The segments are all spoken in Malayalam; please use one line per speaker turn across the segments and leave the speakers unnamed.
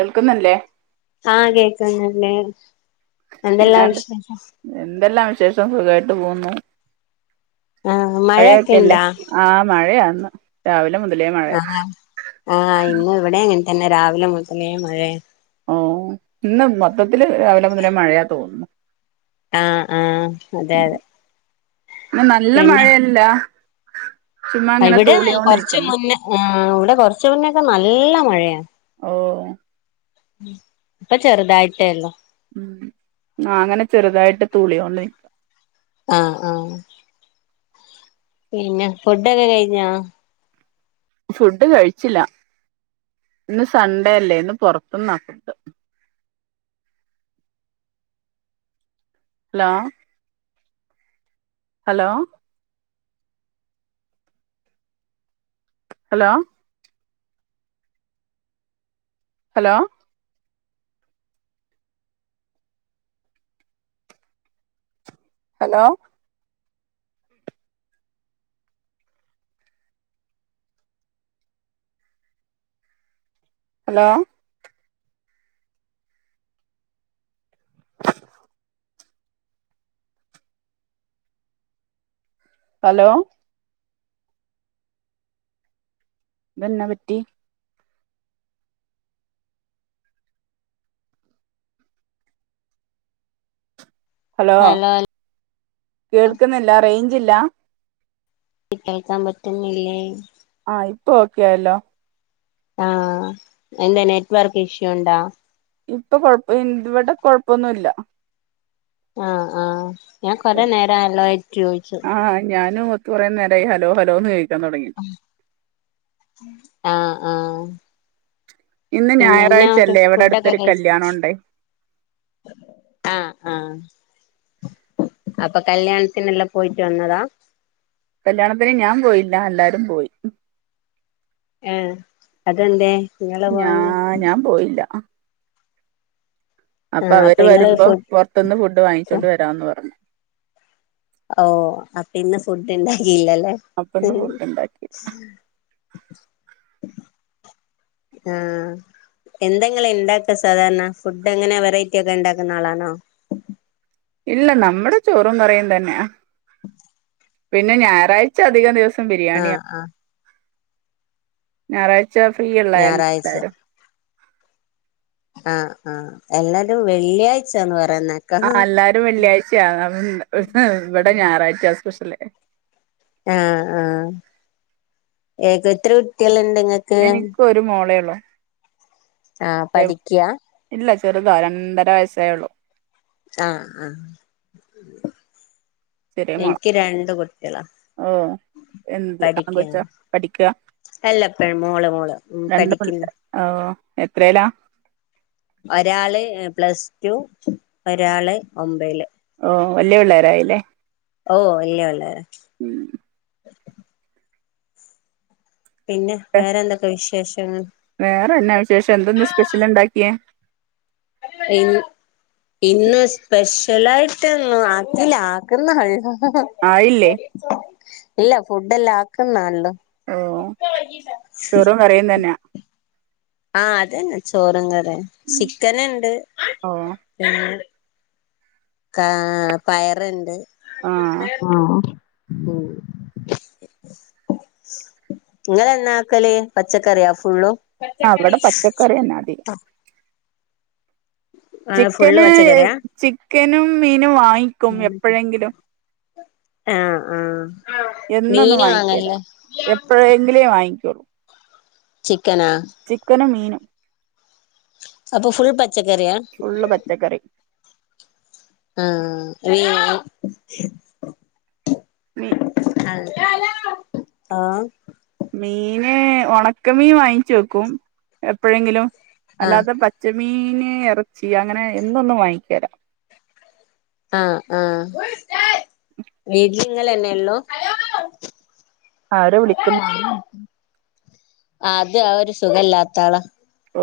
കേൾക്കുന്നല്ലേ
ആ കേൾക്കുന്നുണ്ട് എന്തെല്ലാം വിശേഷം
എന്തെല്ലാംവിശേഷം സുഖായിട്ടുപോകുന്നു.
ആഹ് മഴയൊക്കെ
മഴയൊക്കെയല്ലേ
ഇണ്ടാ
ആ, മഴയാന്ന് രാവിലെ മുതലേ മഴ
ആഹ് ആഹ് ഇന്ന് ഇവിടെ അങ്ങനെ തന്നെ രാവിലെ മുതലേമഴേ
ഓ, ഇന്നുമൊത്തത്തില് രാവിലെ മുതലേ മഴേ തോന്നുന്നു
ആഹ്, ആഹ് അതെ അതെ
ന്നാനല്ല
പിന്നെ
മഴയല്ല ചുമ്മാ ഇങ്ങനെ
ഇവിടെ കൊറച്ചു
തൂളിയോണ്ടിരിക്കുന്നു
മുന്നേ ഇവിടെ കൊറച്ചു മുന്നേയൊക്കെ നല്ല മഴയാ
ഓ
ഇപ്പൊ ചെറുതായിട്ടേയുള്ളു
ഉം.. അങ്ങനെ ചെറുതായിട്ടു തൂളിയൊള്ളേ
ആഹ് ആഹ് പിന്നെ ഫുഡൊക്കെ കഴിഞ്ഞോ
ഫുഡുകഴിച്ചില്ല, ഇന്ന് സൺഡേല്ലേ ഇന്ന് പൊറത്ത്ന്ന food hello hello hello hello hello hello hello ഇതെഞ്ഞാപറ്റി ഹലോ കേൾക്കുന്നില്ലാ റൈഞ്ചില്ല
ക്ക് കേൾക്കാൻ പറ്റുന്നില്ലേ
ആ ഇപ്പൊ ഓക്കെയായല്ലോ
ആഹ്, എന്താ നെറ്റുവർക്കിഷ്യൂവുണ്ടോ
ഇപ്പൊകൊഴപ്പ, ഇവിടെ കൊഴപ്പൊന്നുല്ല
ആ, ആ ഞാൻ കൊറെനേരായില്ലോ ചോദിച്ചു.
ആ ഞാനുമൊ കുറേ നേരായി ഹലോ ഹലോന്ന് ക ചോദിക്കാൻ തുടങ്ങി
ആഹ്, ആഹ്
ഇന്ന്
പിന്നെയെന്നായുണ്ട്,
ഞായറാഴ്ചയല്ലേ ഇവിടെ
ഫുഡൊക്കെ
അടുത്തൊരു കല്യാണം
കഴിച്ചോ
ഉണ്ടായി
ആഹ്, ആഹ് അപ്പൊ കല്യാണത്തിനെല്ലാം പോയിട്ടുവന്നതാ,
കല്യാണത്തിനു ഞാൻ പോയില്ല, എല്ലാവരും പോയി
ഏ.. അതെന്തേ നിങ്ങളു
ഞാ
പോകഞ്ഞേ
ഞാൻ പോയില്ല
ആഹ് അപ്പൊ ഇങ്ങള്
അപ്പൊഅവരുവരുമ്പോ
ഫു
പുറത്തുനിന്ന് ഫുഡ്
ഫു
വാങ്ങിച്ചോണ്ടുവരാമെന്നുപറഞ്ഞു
ഓ.. അപ്പൊയിന്ന് ഫുഡുണ്ടാക്കിയില്ലയല്ലേ
അപ്പൊ ഇന്ന് ഫുഡ് ഉണ്ടാക്കി
ആഹ് എന്തെഇങ്ങൾ ഇണ്ടാക്കാ സാധാരണ ഫുഡ് എങ്ങനെ വെറൈറ്റി ഒക്കെ ഉണ്ടാക്കുന്ന ആളാണോ
ഇല്ല നമ്മുടെ ചോറും കറിയും തന്നെയ പിന്നെ ഞായറാഴ്ച അധികം ദിവസം ബിരിയാണിയ
ആഹ് ആഹ്
ഞായറാ ച്ച ഫ്രീയള്ള
ഞായറാഴ്ച
എല്ലരും
ആഹ് ആഹ് എല്ലാരും വെള്ളിയാഴ്ചന്ന് പറയാന്ന
ആഹ് അല്ലാരും വെള്ളിയാഴ്ചയ ഇവിടെ ഞായറാഴ്ചയ സ്പെഷ്യല്
ആഹ് ആഹ് ഏക ഏത്ര കുട്ടികളുണ്ട് നിങ്ങൾക്
എനിക്ക് ഒരു മോളെള്ളൂ
ആഹ് പഠിക്കാ
ഇല്ല ചെറുതോ രണ്ടര വയസ്സേള്ളൂ
ആഹ ആഹ
ചെറിയ മോള
ഇൻക്ക് രണ്ട് കുട്ട്യാള
ഓ എന്ത് ആൺകൊച്ച
പഠിക്കണ്
പഠിക്ക
അല്ലപ്പ മോള് മോള് ഉം
രണ്ട്
പഠിക്കന്ന്
പിള്ളേ ഓ എത്രല്ലാ
ഒരാള് പ്ലസ് ടു ഒരാള് ഒമ്പല്
ഓ വല്ലിയ പിള്ളേരായില്ലേ
ഓ വല്യ പിള്ളേരാ
ഉം
പിന്നെ വേറെ എന്തൊക്കെ വിശേഷങ്ങൾ
വേറെെന്നാ വിശേഷം എന്തന്ന് സ്പെഷ്യൽ ഉണ്ടാക്കിയേ
പിൻ ഇന്ന് സ്പെഷ്യലായിട്ടന്ന ആക്കില്ല ആക്കുന്നെ ഒള്ളു
ആയില്ലേ
ഇല്ല ഫുഡ് എല്ലാം ആക്കുന്നെള്ളു
ഓ ചോറും കറിയുന്ന തന്നെയാ
ആഹ് അതന്നെ ചോറും കറിയും സിക്കൻ ഉണ്ട്
ഓ
പിന്നെ കാ പയറുണ്ട്
ആഹ്
ഉം ഉം ങ്ങളെന്നാ ആക്കലേ പച്ചക്കറിയോ ഫുള്ളും
ആഹ്
പച്ചക്കറി
ഇവിടെ പച്ചക്കറിന്നാ അതി
ആ ഫുള്ള്
ചിക്കന്
പച്ചക്കറിയാ
ചിക്കനും മീനും വാങ്ങിക്കും എപ്പോഴെങ്കിലും
ആഹ് ആഹ്
എന്നൊന്നും വാങ്ങിക്കല എപ്പഴെങ്കിലും വാങ്ങിക്കുള്ളൂ
ചിക്കനാ
ചിക്കനും മീനും
അപ്പൊ ഫുൾ പച്ചക്കറിയാ
ള്ള പച്ചക്കറി
ആഹ് [unintelligible]
മി
[inaudible] ആഹ്
മീന് ഒണക്കമീൻ വാങ്ങിച്ച വെക്കും എപ്പോഴെങ്കിലും
ആ
അല്ലാത്ത പ ചമീന് ഇറച്ചി അങ്ങനെ എന്നോന്നും വാങ്ങിക്കരാ
ആഹ് ആഹ് വീട്ടിങ്ങളെന്നെ ഉള്ളോ
ആരോ വിളിക്കുന്ന്
അത് ആഹ് ഒരു സുഖല്ലാത്ത ആള
ഓ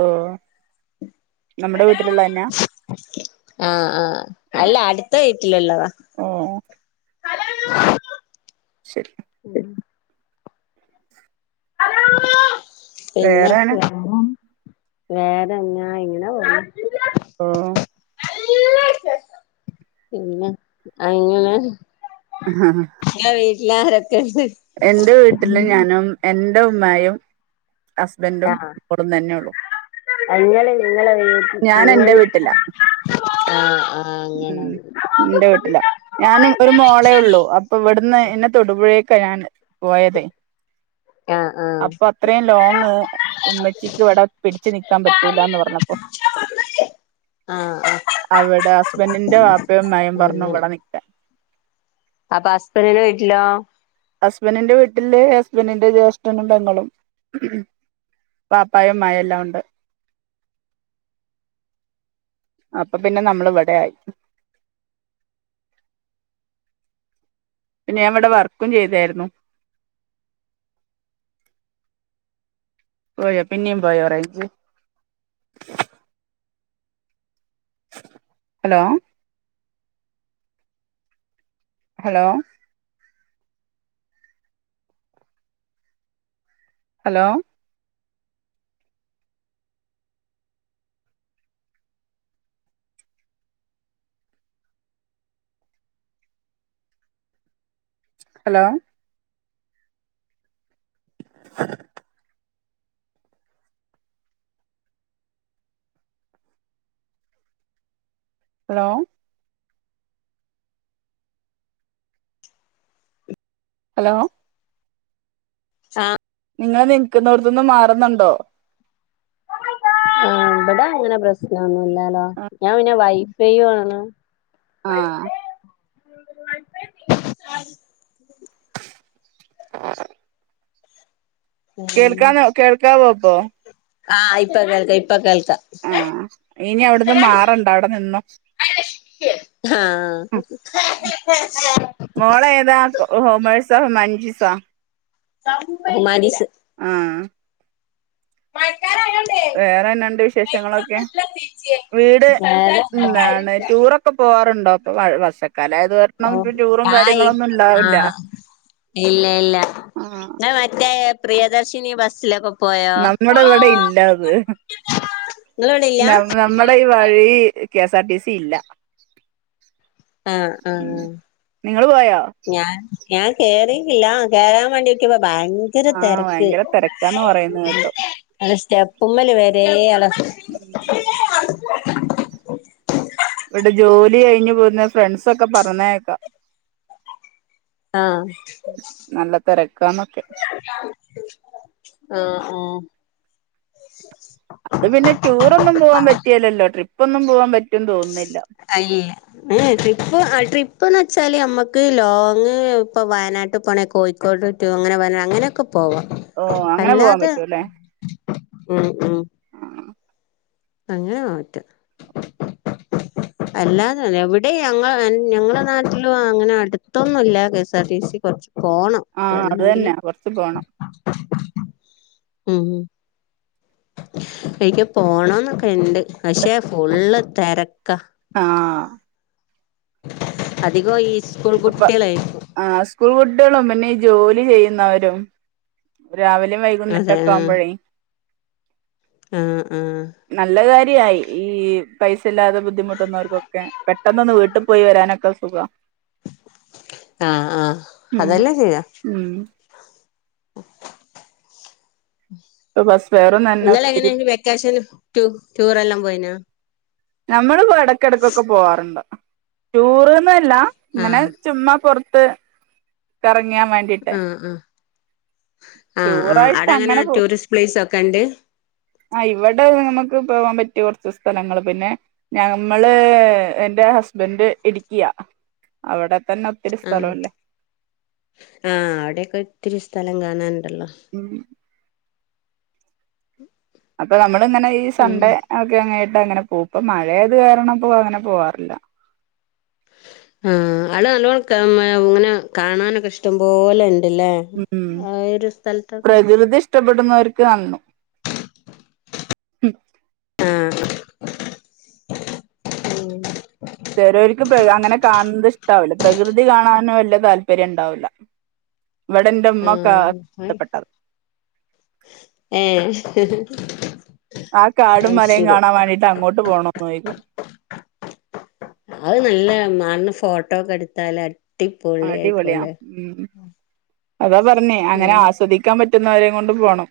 നമ്മുടെ വീട്ടിലുള്ളന്നാ
ആഹ് ആഹ് അല്ല അടുത്ത വീട്ടിലുള്ളത
ഓ ശരി
പിന്നെ
വേറെന
വേറെ വേറെന്നാ ഇങ്ങനാ പോണ്
ഓ
പിന്നെ അങ്ങനെ
ആഹ്
ങ്ങളെ വീട്ടില ആരൊക്കെണ്ട്
എന്റെ വീട്ടില് ഞാനും എന്റെ ഉമ്മായും ഹസ്ബൻഡും ഇടും തന്നെ ഉള്ളു
അ നിങ്ങള്
ഞാൻ എന്റെ
നിങ്ങ
വീട്ടിലാ
ആഹ് ആഹ് അങ്ങനെ
ഉം എന്റെ വീട്ടില ഞാനും ഒരു മോളേ ഉള്ളൂ അപ്പൊ ഇവിടുന്ന് എന്നെ തൊടുപുഴയൊക്കെ ഞാന് പോയത്
ആഹ് ആഹ്
അപ്പൊ അത്രയും ലോങ് ഉമ്മച്ചിക്ക് ഇവിടെ പിടിച്ച് നിക്കാൻ പറ്റൂലന്ന് പറഞ്ഞപ്പോ
ആഹ് ആഹ്
അവടെ ഹസ്ബൻഡിന്റെ വാപ്പയും ഉമ്മായും പറഞ്ഞു
അങ്ങനെ
ഇവിടെ നിക്കാൻ
അപ്പൊ അബൻഡിന്റെ വീട്ടിലോ
ഹസ്ബൻഡിന്റെ വീട്ടില് ഹസ്ബൻഡിന്റെ ജ്യേഷ്ഠനും പെങ്ങളും വാപ്പായും ഉമ്മായും എല്ലാം ഉണ്ട് അപ്പൊ പിന്നെ നമ്മൾ ഇവിടെ ആയി പിന്നെ ഞാൻ ഇവിടെ വർക്കും ചെയ്തായിരുന്നു പോയോ പിന്നെയും പോയോറച് hello hello hello hello hello hello
ച്ചാ
നിങ്ങള് നിൽക്കുന്നോടത്ത നിന്ന് മാറുന്നുണ്ടോ
ആഹ് ഇവിടെ അങ്ങനെ പ്രശ്നൊന്നുമല്ലാലോ ഞാൻ പിന്നെ വൈഫൈയു ആണ്
ആഹ്
[unintelligible]
ആ കേൾക്കാന്ന് കേൾക്കാവോ ഇപ്പൊ.
ആഹ് ഇപ്പ കേൾചഇപ്പൊ കേൾക
ആഹ ഇനി അവിടന്ന് മാറണ്ട അവിടെ നിന്നോ.
ആഹ്
മോള ഏതാ ഹോ മഴ്സോ മഞ്ജുസോ.
ഹുമാന്റിസ്
ആഹ്
മഴക്കാലം ആയാൽ.
വേറെന്നണ്ട് വിശേഷങ്ങളൊക്കെ വീട് എന്താണ് ടൂറൊെ. ക്കെ പോവാറുണ്ടോ അപ്പൊ വർക്കാലം അായത് കരണം
ഓ
ടൂറും
ആ
കാര്യങ്ങളൊന്നും ഇണ്ടാവില്ല.
ആ ഇല്ല ഇല്ല ഞൻ മറ്റേ പ്രിയദർശിനി ബസ്സിലക്കെ
നമ്മുടെ ഇവിടെ ഇല്ലാത്.
ഇങ്ങളിവിടില്ല
ന നമ്മുടെ ഈ വഴി കെഎസ് ആർ ടി സി ഇല്ല.
ആഹ്
ഉ
ആഹ്
നിങ്ങള് പോയാ
ഞാൻ ഞാൻ കേറിടില്ല കേയറാൻ വേണ്ടിക്കപ്പോ ഭാ ഭയങ്കര
ആഹ്
തിരക്ക്
ഭയങ്കര തിരക്കാന്ന് പറയുന്ന കേട്ടു
അ സ്റ്റെപ്പുമ്മല് വര ആള
ഉം ഇവിടെ ജോലി കഴിഞ്ഞഞ് പോകുന്ന ഫ്രണ്ട്സ ഒക്കെ പറഞ്ഞേക്കാം.
ആഹ്
നല്ല തിരക്കന്നൊക്കെ
ആഹ ആഹ്
അത് പിന്നെ ടൂറൊന്നും പോകവാൻ പറ്റിയല്ലല്ലോ ട്രിപ്പ്ന്നും പോകവാൻ പറ്റുഒന്ന് തോന്നുന്നില്ല
ഐ ഏ ട്രിപ്പ് ട്രിപ്പ്ന്ന് വെച്ചാല് നമ്മക്ക് ലോങ്ങ്‌ ഇപ്പ വയനാട്ട് പോണെ കോഴ കോട്ടറ്റു അങ്ങനെ വ അങ്ങനെയൊക്കെ പോവാ
ഓഹ് അങ്ങനെ പോവാൻ
അല്ലാതെ.
പറ്റൂല്ലേ
ഉ ഉ അങ്ങനെ മറ്റ അല്ലാതെെ എവിടെ ഞങ്ങ ഞങ്ങളെ നാട്ടിലും. അങ്ങനെ അടുത്തൊന്നുംല്ല കെഎസ് ആർ ടി സി കുറച്ച്.
ആഹ് അത്
പോണംഎലങ്കില്
തന്നെ കൊറച്ച് പോണം
ഉം. എനിക്ക് പോണംന്നൊക്കെ ഇണ്ട് പക്ഷേ ഫുള്ള് തരക്ക.
ആഹ്
അധികം ഈ സ്കൂൾ കുട്ടികളേ.
ആ സ്കൂൾ കുട്ടികളും പിന്നെ ജോലി ചെയ്യുന്നവരും. രാവിലെയും വൈകുന്നേരം
അതെ
ഒക്കെ ആവുമ്പോഴേ
ആ ആഹ്
നല്ല കാര്യായി ഈ പൈസ ഇല്ലാതെ ബുദ്ധിമുട്ടുന്നവർക്കൊക്കെ. പെട്ടെന്നൊന്ന് വീട്ടിൽ പോയി വരാനൊക്കെ സുഖം.
ആഹ ആഹ
ഉം
അതല്ലാം ചെയ്യാം.
ഉം
[inaudible]
ബസ് വേറെൊന്ന
നിങ്ങള് എങ്ങനെയ് വെക്കേഷൻ ടൂറെ എല്ലാം പോയിന.
നമ്മള് ഇപ്പോ ഇടക്കിടക്കൊക്കെ പോവാാറുണ്ട്. ടൂറ്ന്നല്ല ഇങ്ങനെ
ആഹ്
ചുമ് പുറത്ത് കറങ്ങിയാൻ വേണ്ടി
ആ ആ ആ ആ
ടൂറായിട്ട്
അവിടെ അങ്ങനെ
പോ
ടൂറിസ്റ്റ് പ്ലേസ് ഒക്കെ ഉണ്ട്.
ആഹ് ഇവടെ നമുക്ക് പോകാൻ പറ്റിയ കുറച്ച് സ്ഥലങ്ങള് പിന്നെ ഞമ്മള് എന്റെ ഹസ്ബന്റ് ഇടുക്കിയാ അവിടെ തന്നെ ഒത്തിരി
ആഹ്
സ്ഥലല്ലേ
ആഹ് അവിടെൊക്കെ ഒത്തിരി സ്ഥലം കാണാനുണ്ടല്ലോ
ഉം അപ്പൊ നമ്മളിങ്ങനെ ഈ
ഉം
സൺഡേ ഒക്കെ അങ്ങയിട്ട് അങ്ങനെ പോകും ഇപ്പ മഴായത് കാരണംപ്പോ അങ്ങനെ പോവാറില്ല
ആഹ് ആള് നല്ലോണം ഇങ്ങനെ കാണാനൊക്കെ ഇഷ്ടംപോലെണ്ട്ല്ലേ
ഉം പ്രകൃതി ഇഷ്ടപ്പെടുന്നവർക്ക് നന്നു
ആഹ് ഉം
ചെറിയോൽക്ക്പ്പൊ അങ്ങനെ കാണുന്നത് ഇഷ്ടാവൂല പ്രകൃതി കാണാനും വല്ല്യ താല്പര്യണ്ടാവൂലാ ഇവിടെ എന്റെമ്മക്കെ ആഹ് ടപ്പട്ടതാ
ഏഹ്
ആഹ് കാടും
അത്
മലയും
ശരി.
കാണാൻ വേണ്ടിയിട്ട് അങ്ങോട്ട് പോണോന്നോയ്ക്കും
അത് നല്ല മണന്ന് ഫോട്ടോ ഒക്കെ എടുത്താലടി
അടിപൊളിയാ ഉം അതാ പറഞ്ഞേ അങ്ങനെ ആസ്വദി ക്കാൻ പറ്റുന്നവരേ കൊണ്ട് പോണം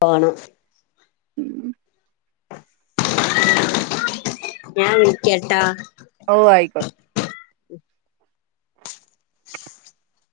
പോണം ഞാൻ വിളിക്കട്ടാ
ഓഹ് ആയിക്കോട്ട